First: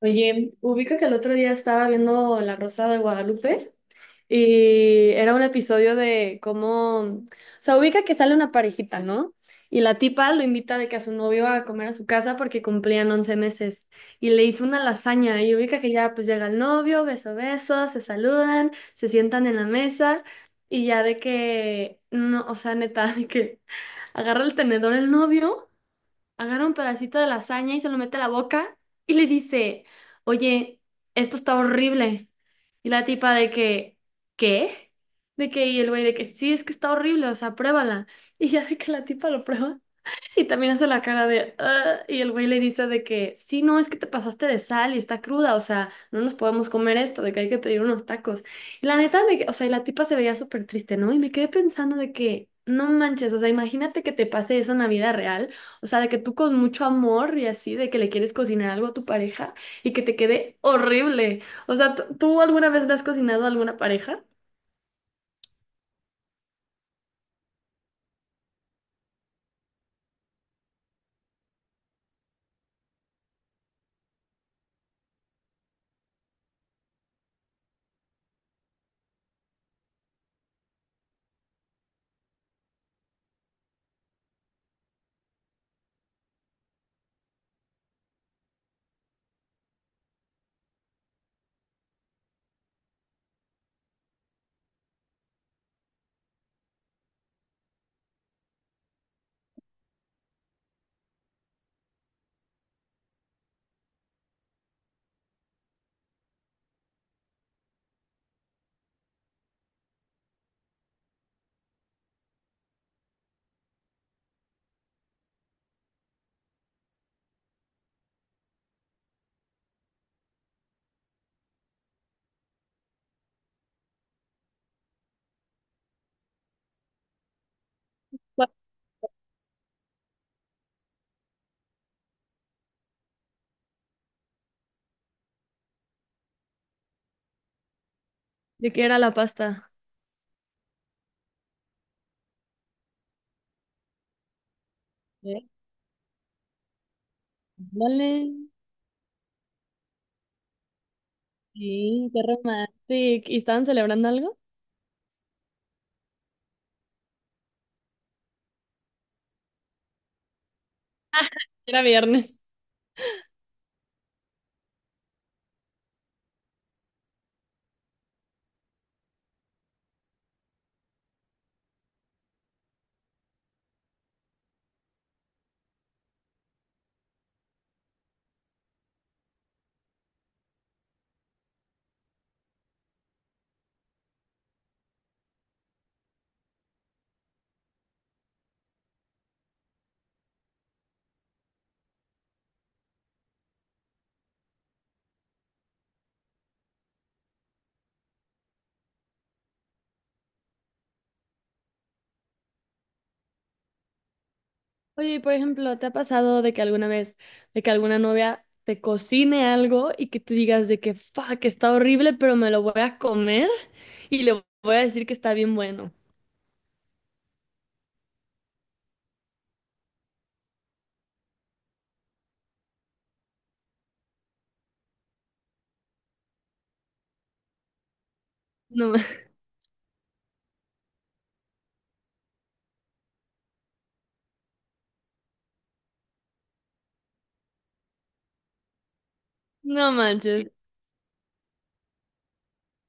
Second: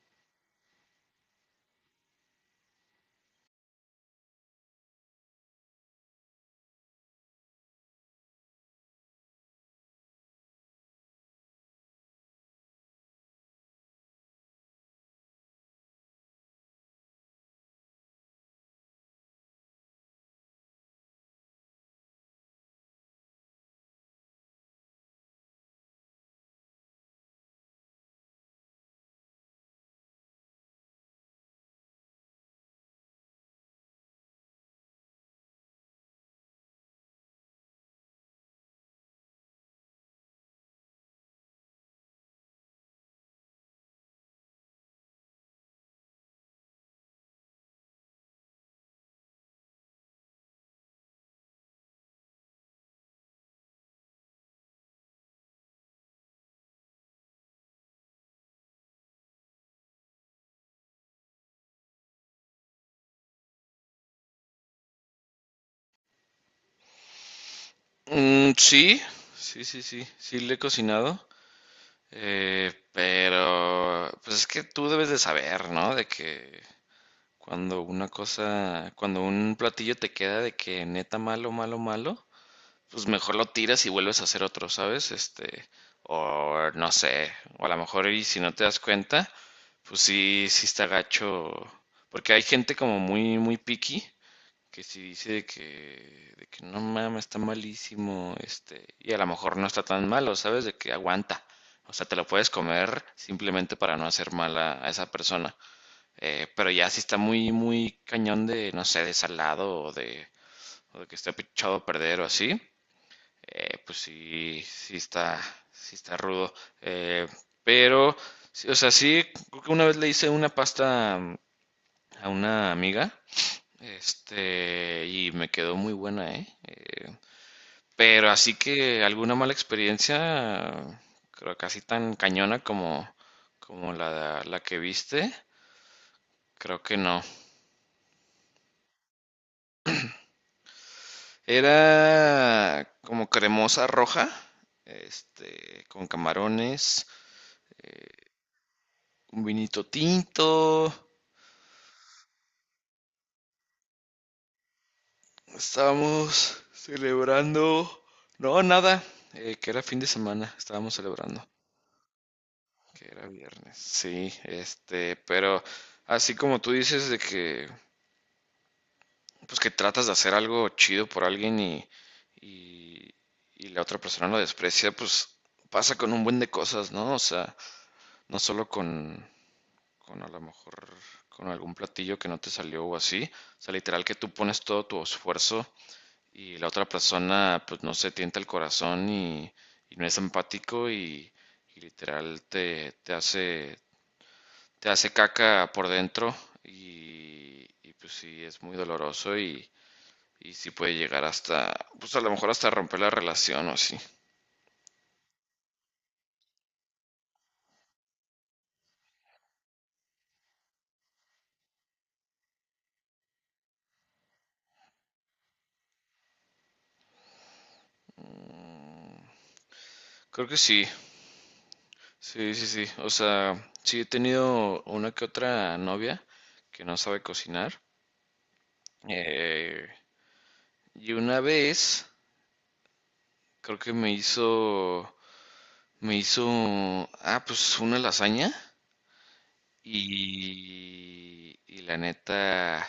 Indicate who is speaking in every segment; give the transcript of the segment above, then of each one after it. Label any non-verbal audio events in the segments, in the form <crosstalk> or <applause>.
Speaker 1: Oye, ubica que el otro día estaba viendo La Rosa de Guadalupe y era un episodio de cómo, o sea, ubica que sale una parejita, ¿no? Y la tipa lo invita de que a su novio a comer a su casa porque cumplían 11 meses y le hizo una lasaña y ubica que ya pues llega el novio, beso, beso, se saludan, se sientan en la mesa y ya de que, no, o sea, neta, <laughs> de que agarra el tenedor el novio agarra un pedacito de lasaña y se lo mete a la boca y le dice, oye, esto está horrible. Y la tipa de que, ¿qué? De que, y el güey de que, sí, es que está horrible, o sea, pruébala. <laughs> Y ya de que la tipa lo prueba y también hace la cara de, "Ah", y el güey le dice de que, sí, no, es que te pasaste de sal y está cruda, o sea, no nos podemos comer esto, de que hay que pedir unos tacos. Y la neta, o sea, y la tipa se veía súper triste, ¿no? Y me quedé pensando de que, no manches, o sea, imagínate que te pase eso en la vida real, o sea, de que tú con mucho amor y así, de que le quieres cocinar algo a tu pareja y que te quede horrible. O sea, ¿tú alguna vez le has cocinado a alguna pareja?
Speaker 2: Sí, sí, sí, sí, sí le he cocinado, pero pues es que tú debes de saber, ¿no? De que cuando una cosa, cuando un platillo te queda de que neta malo, malo, malo, pues mejor lo tiras y vuelves a hacer otro, ¿sabes? O no sé, o a lo mejor y si no te das cuenta, pues sí, sí está gacho, porque hay gente como muy, muy picky que si dice de que no mames, está malísimo, y a lo mejor no está tan malo, ¿sabes? De que aguanta. O sea, te lo puedes comer simplemente para no hacer mal a esa persona. Pero ya si está muy, muy cañón de, no sé, de salado o o de que esté echado a perder o así, pues sí, sí está rudo. Eh, pero, sí, o sea, sí, creo que una vez le hice una pasta a una amiga y me quedó muy buena, ¿eh? Pero
Speaker 1: Bueno,
Speaker 2: así que alguna mala experiencia, creo casi tan cañona como, la que viste, creo que no.
Speaker 1: ¿de qué era la pasta?
Speaker 2: Era como cremosa roja,
Speaker 1: Eh,
Speaker 2: con camarones,
Speaker 1: dale.
Speaker 2: un vinito tinto,
Speaker 1: Sí, qué romántico. ¿Y estaban celebrando algo?
Speaker 2: estábamos celebrando, no, nada, que era fin de semana, estábamos celebrando.
Speaker 1: Era viernes.
Speaker 2: Que era viernes. Sí, pero así como tú dices de que, pues que tratas de hacer algo chido por alguien y, y la otra persona lo desprecia, pues pasa con un buen de cosas, ¿no? O sea, no solo con a lo mejor con algún platillo que no te salió o así. O sea, literal que tú pones todo tu esfuerzo y la otra persona, pues no se tienta el corazón y no es empático y literal te hace caca por dentro y pues sí, es muy doloroso y sí puede llegar hasta, pues a lo mejor hasta romper la relación o así.
Speaker 1: Oye, y por ejemplo, ¿te ha pasado de que alguna vez, de que alguna novia te cocine algo y que tú digas de que, fuck, está horrible, pero me lo voy a comer y le voy a decir que está bien bueno?
Speaker 2: Creo que sí, sí, sí, sí. O sea, sí he tenido una que otra novia que no sabe cocinar.
Speaker 1: No, <laughs>
Speaker 2: Eh, y una vez creo que me hizo, ah, pues una lasaña
Speaker 1: no manches.
Speaker 2: y la neta,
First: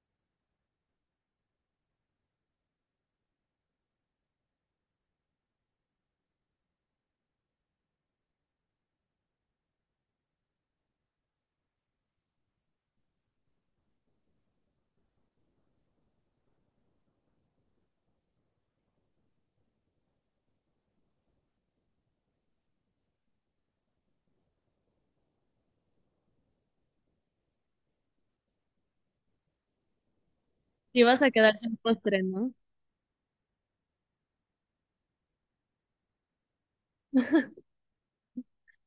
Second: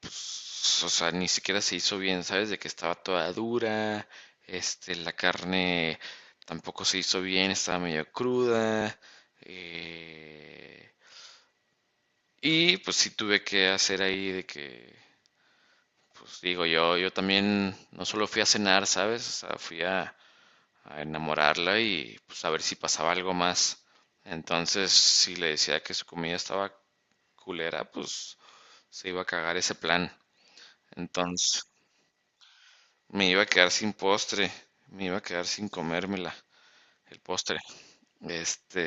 Speaker 2: pues, o sea, ni siquiera se hizo bien, ¿sabes? De que estaba toda dura, la carne tampoco se hizo bien, estaba medio cruda. eh, y pues sí tuve que hacer ahí de que, pues digo, yo también no solo fui a cenar, ¿sabes? O sea, fui a enamorarla y pues a ver si pasaba algo más. Entonces, si le decía que su comida estaba culera, pues se iba a cagar ese plan.
Speaker 1: Y vas a quedar
Speaker 2: Entonces,
Speaker 1: sin postre, ¿no?
Speaker 2: me iba a quedar sin postre, me iba a quedar sin comérmela, el postre. Este,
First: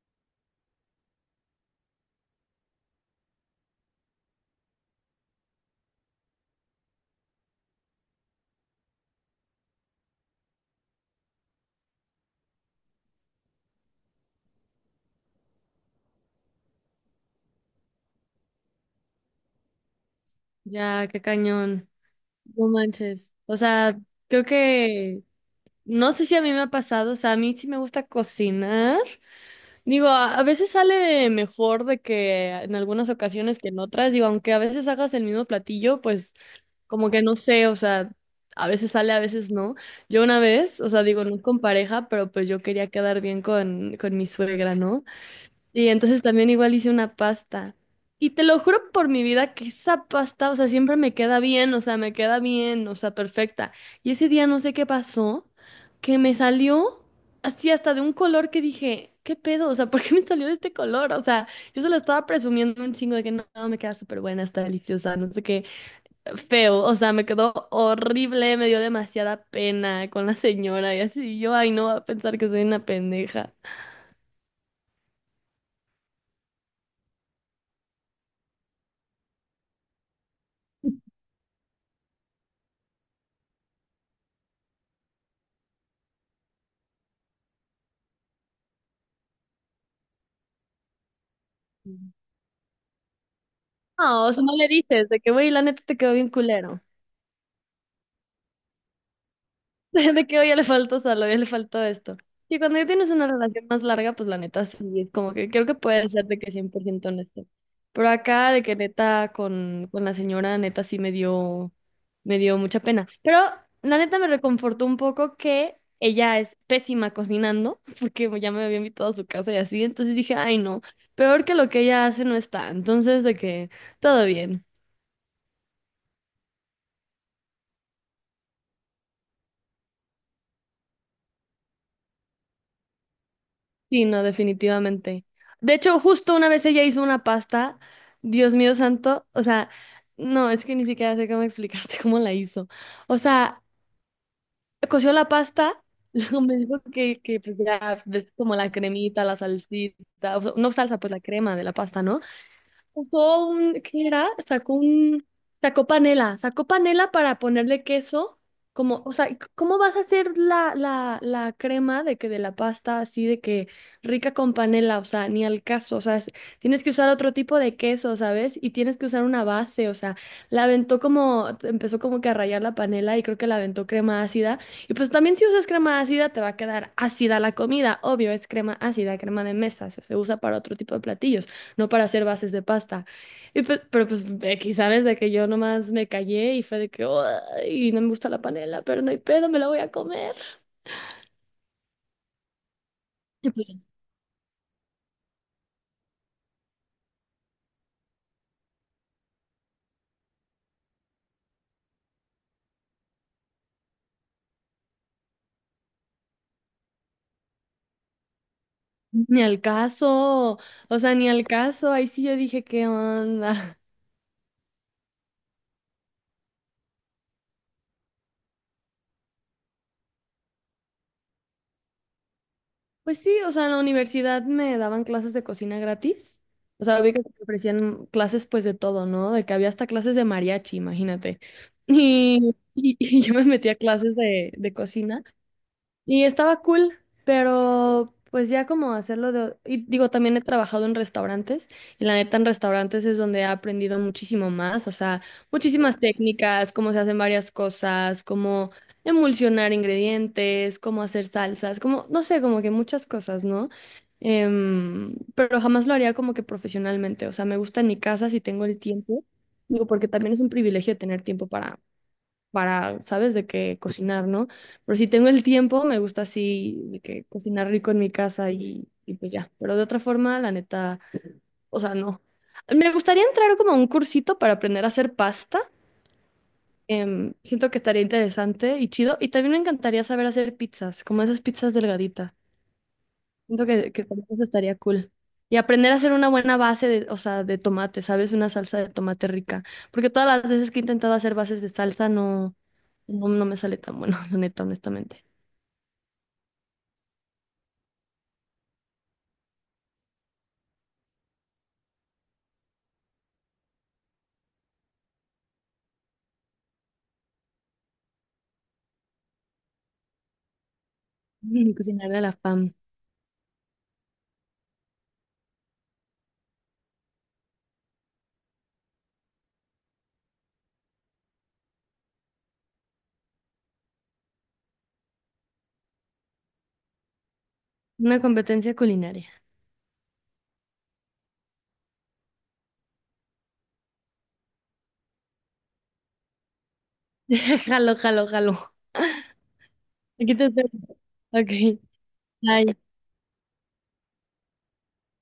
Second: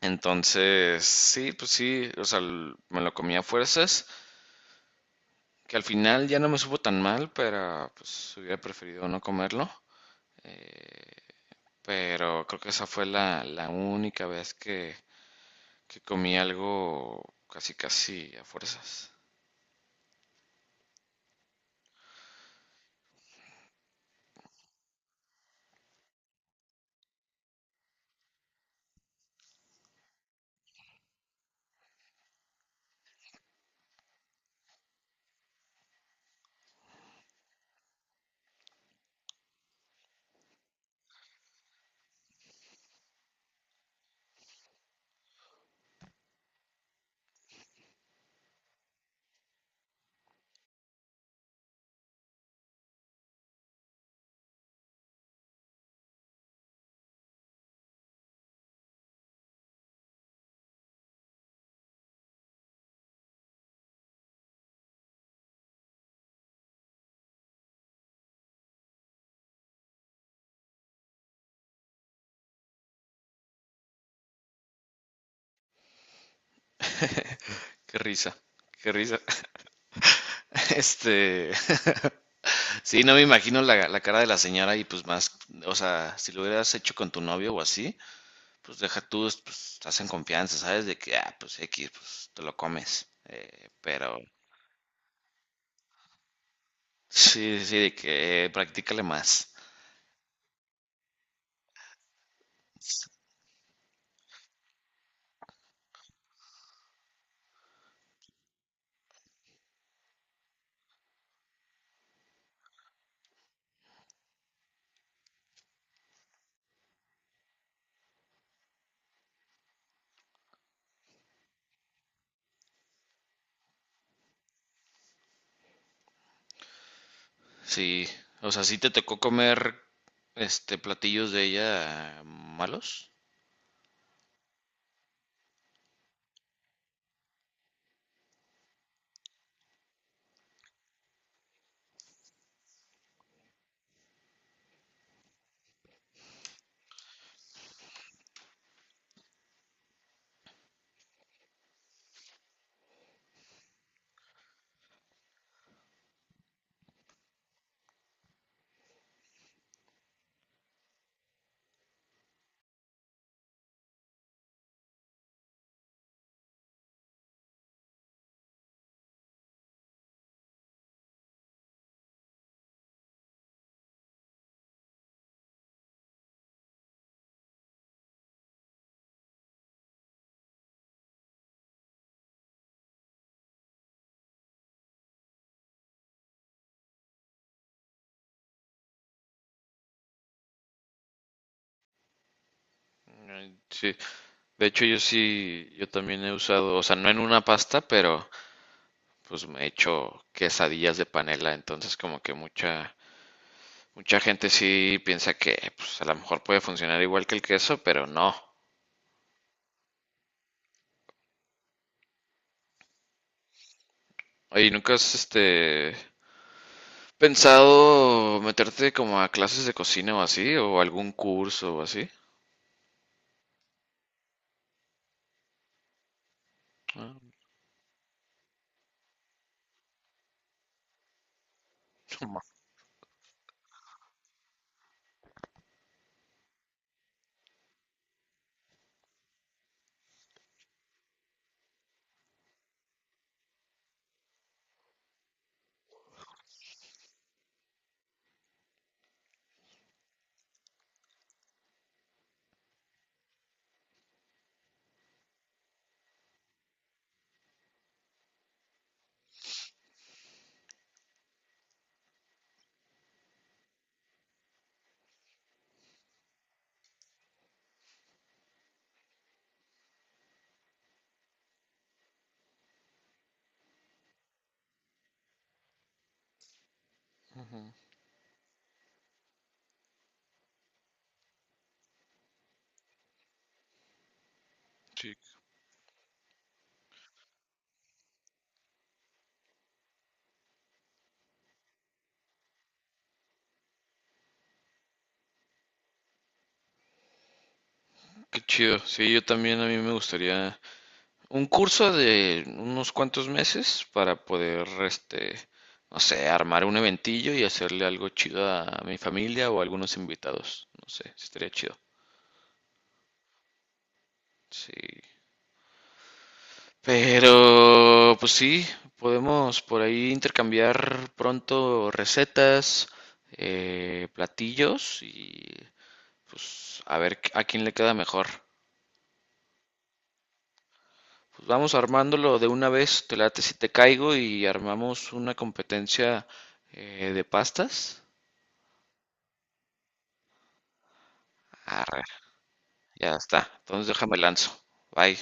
Speaker 2: entonces, sí, pues sí, o sea, me lo comí a fuerzas, que al final ya no me supo tan mal, pero pues hubiera preferido no comerlo. Pero creo que esa fue la única vez que comí algo casi casi a fuerzas.
Speaker 1: Ya, qué cañón. No manches. O sea, creo que, no sé si a mí me ha pasado, o sea, a mí sí me gusta cocinar. Digo, a veces sale mejor de que en algunas ocasiones que en otras, digo, aunque a veces hagas el mismo platillo, pues como que no sé, o sea, a veces sale, a veces no. Yo una vez, o sea, digo, no con pareja, pero pues yo quería quedar bien con mi suegra, ¿no? Y entonces también igual hice una pasta. Y te lo juro por mi vida que esa pasta, o sea, siempre me queda bien, o sea, me queda bien, o sea, perfecta. Y ese día no sé qué pasó, que me salió así hasta de un color que dije, ¿qué pedo? O sea, ¿por qué me salió de este color? O sea, yo se lo estaba presumiendo un chingo de que no, me queda súper buena, está deliciosa, no sé qué, feo, o sea, me quedó horrible, me dio demasiada pena con la señora y así, yo, ay, no va a pensar que soy una pendeja.
Speaker 2: Qué risa, qué risa. <laughs> Este, <laughs> Sí, no me imagino la cara de la señora y pues más, o sea, si lo hubieras hecho con tu novio o así, pues deja tú, pues estás confianza, ¿sabes? De que, ah, pues X, pues te lo comes. Pero
Speaker 1: No, o sea, no le dices de que, güey, la neta te quedó bien culero.
Speaker 2: sí, sí, de que practícale más.
Speaker 1: <laughs> De que, oye, le faltó sal, oye, le faltó esto. Y cuando ya tienes una relación más larga, pues la neta sí, es como que creo que puede ser de que 100% honesto. Pero acá, de que neta con la señora, neta sí me dio mucha pena. Pero la neta me reconfortó un poco que ella es pésima cocinando, <laughs> porque ya me había invitado a su casa y así. Entonces dije, ay, no, peor que lo que ella hace no está. Entonces, de que todo bien.
Speaker 2: Sí, o sea, sí te tocó comer este platillos de ella malos.
Speaker 1: Sí, no, definitivamente. De hecho, justo una vez ella hizo una pasta, Dios mío santo, o sea, no, es que ni siquiera sé cómo explicarte <laughs> cómo la hizo. O sea, coció la pasta, <laughs> luego me dijo que pues ya, ves como la cremita, la salsita, o sea, no salsa, pues la crema de la pasta, ¿no? Sacó un, ¿qué era? Sacó un, sacó panela para ponerle queso, como, o sea, ¿cómo vas a hacer la crema de que de la pasta así de que rica con panela? O sea, ni al caso, o sea, tienes que usar otro tipo de queso, ¿sabes? Y tienes que usar una base, o sea, la aventó como, empezó como que a rayar la panela y creo que la aventó crema ácida. Y pues también si usas crema ácida te va a quedar ácida la comida, obvio, es crema ácida, crema de mesa, se usa para otro tipo de platillos no para hacer bases de pasta. Y pues, pero pues X, ¿sabes? De que yo nomás me callé y fue de que, y no me gusta la panela, pero no hay pedo, me la voy a comer. Y
Speaker 2: Ay,
Speaker 1: pues,
Speaker 2: sí, de hecho yo sí, yo también he usado, o sea, no en una pasta, pero pues me he hecho quesadillas de panela, entonces como que mucha, mucha gente sí piensa que pues, a lo mejor puede funcionar igual que el queso, pero no.
Speaker 1: ni al caso, o sea, ni al caso, ahí sí yo dije, ¿qué onda? <laughs>
Speaker 2: Oye, ¿nunca has pensado meterte como a clases de cocina o así? ¿O algún curso o así?
Speaker 1: Pues sí, o sea, en la universidad me daban clases de cocina gratis. O sea, vi
Speaker 2: Ah,
Speaker 1: que te ofrecían clases pues de todo, ¿no? De que había hasta clases de mariachi, imagínate.
Speaker 2: no ma-
Speaker 1: Y yo me metí a clases de cocina. Y estaba cool, pero pues ya como hacerlo de... Y digo, también he trabajado en restaurantes y la neta en restaurantes es donde he aprendido muchísimo más, o sea, muchísimas técnicas, cómo se hacen varias cosas, cómo emulsionar ingredientes, cómo hacer salsas, como, no sé, como que muchas cosas, ¿no? Em, pero jamás lo haría como que profesionalmente, o sea, me gusta en mi casa si tengo el tiempo, digo, porque también es un privilegio tener tiempo para, ¿sabes? De que cocinar, ¿no? Pero si tengo el tiempo, me gusta así, de que cocinar rico en mi casa y pues ya. Pero de otra forma, la neta, o sea, no. Me gustaría entrar como a un cursito para aprender a hacer pasta. Em,
Speaker 2: ujú.
Speaker 1: siento que estaría interesante y chido. Y también me encantaría saber hacer pizzas, como esas pizzas delgaditas. Siento que también eso estaría cool.
Speaker 2: Sí,
Speaker 1: Y aprender a hacer una buena base de, o sea, de tomate, ¿sabes? Una salsa de tomate rica. Porque todas las veces que he intentado hacer bases de salsa, no, no me sale tan bueno, <laughs> la neta, honestamente.
Speaker 2: qué chido. Sí, yo también a mí me gustaría un curso de unos cuantos meses para poder, no sé, armar un eventillo y hacerle algo chido a mi familia o a algunos invitados. No sé, estaría
Speaker 1: Mm,
Speaker 2: chido.
Speaker 1: cocinar de la fam.
Speaker 2: Sí. Pero, pues sí, podemos por ahí intercambiar pronto recetas, platillos y pues a ver a quién le queda
Speaker 1: Una
Speaker 2: mejor.
Speaker 1: competencia culinaria.
Speaker 2: Pues vamos armándolo de una vez, te late si te caigo y armamos una competencia de
Speaker 1: <laughs> Jalo,
Speaker 2: pastas.
Speaker 1: jalo, jalo. Aquí te espero. Ok.
Speaker 2: Arre,
Speaker 1: Bye.
Speaker 2: ya está, entonces déjame lanzo. Bye.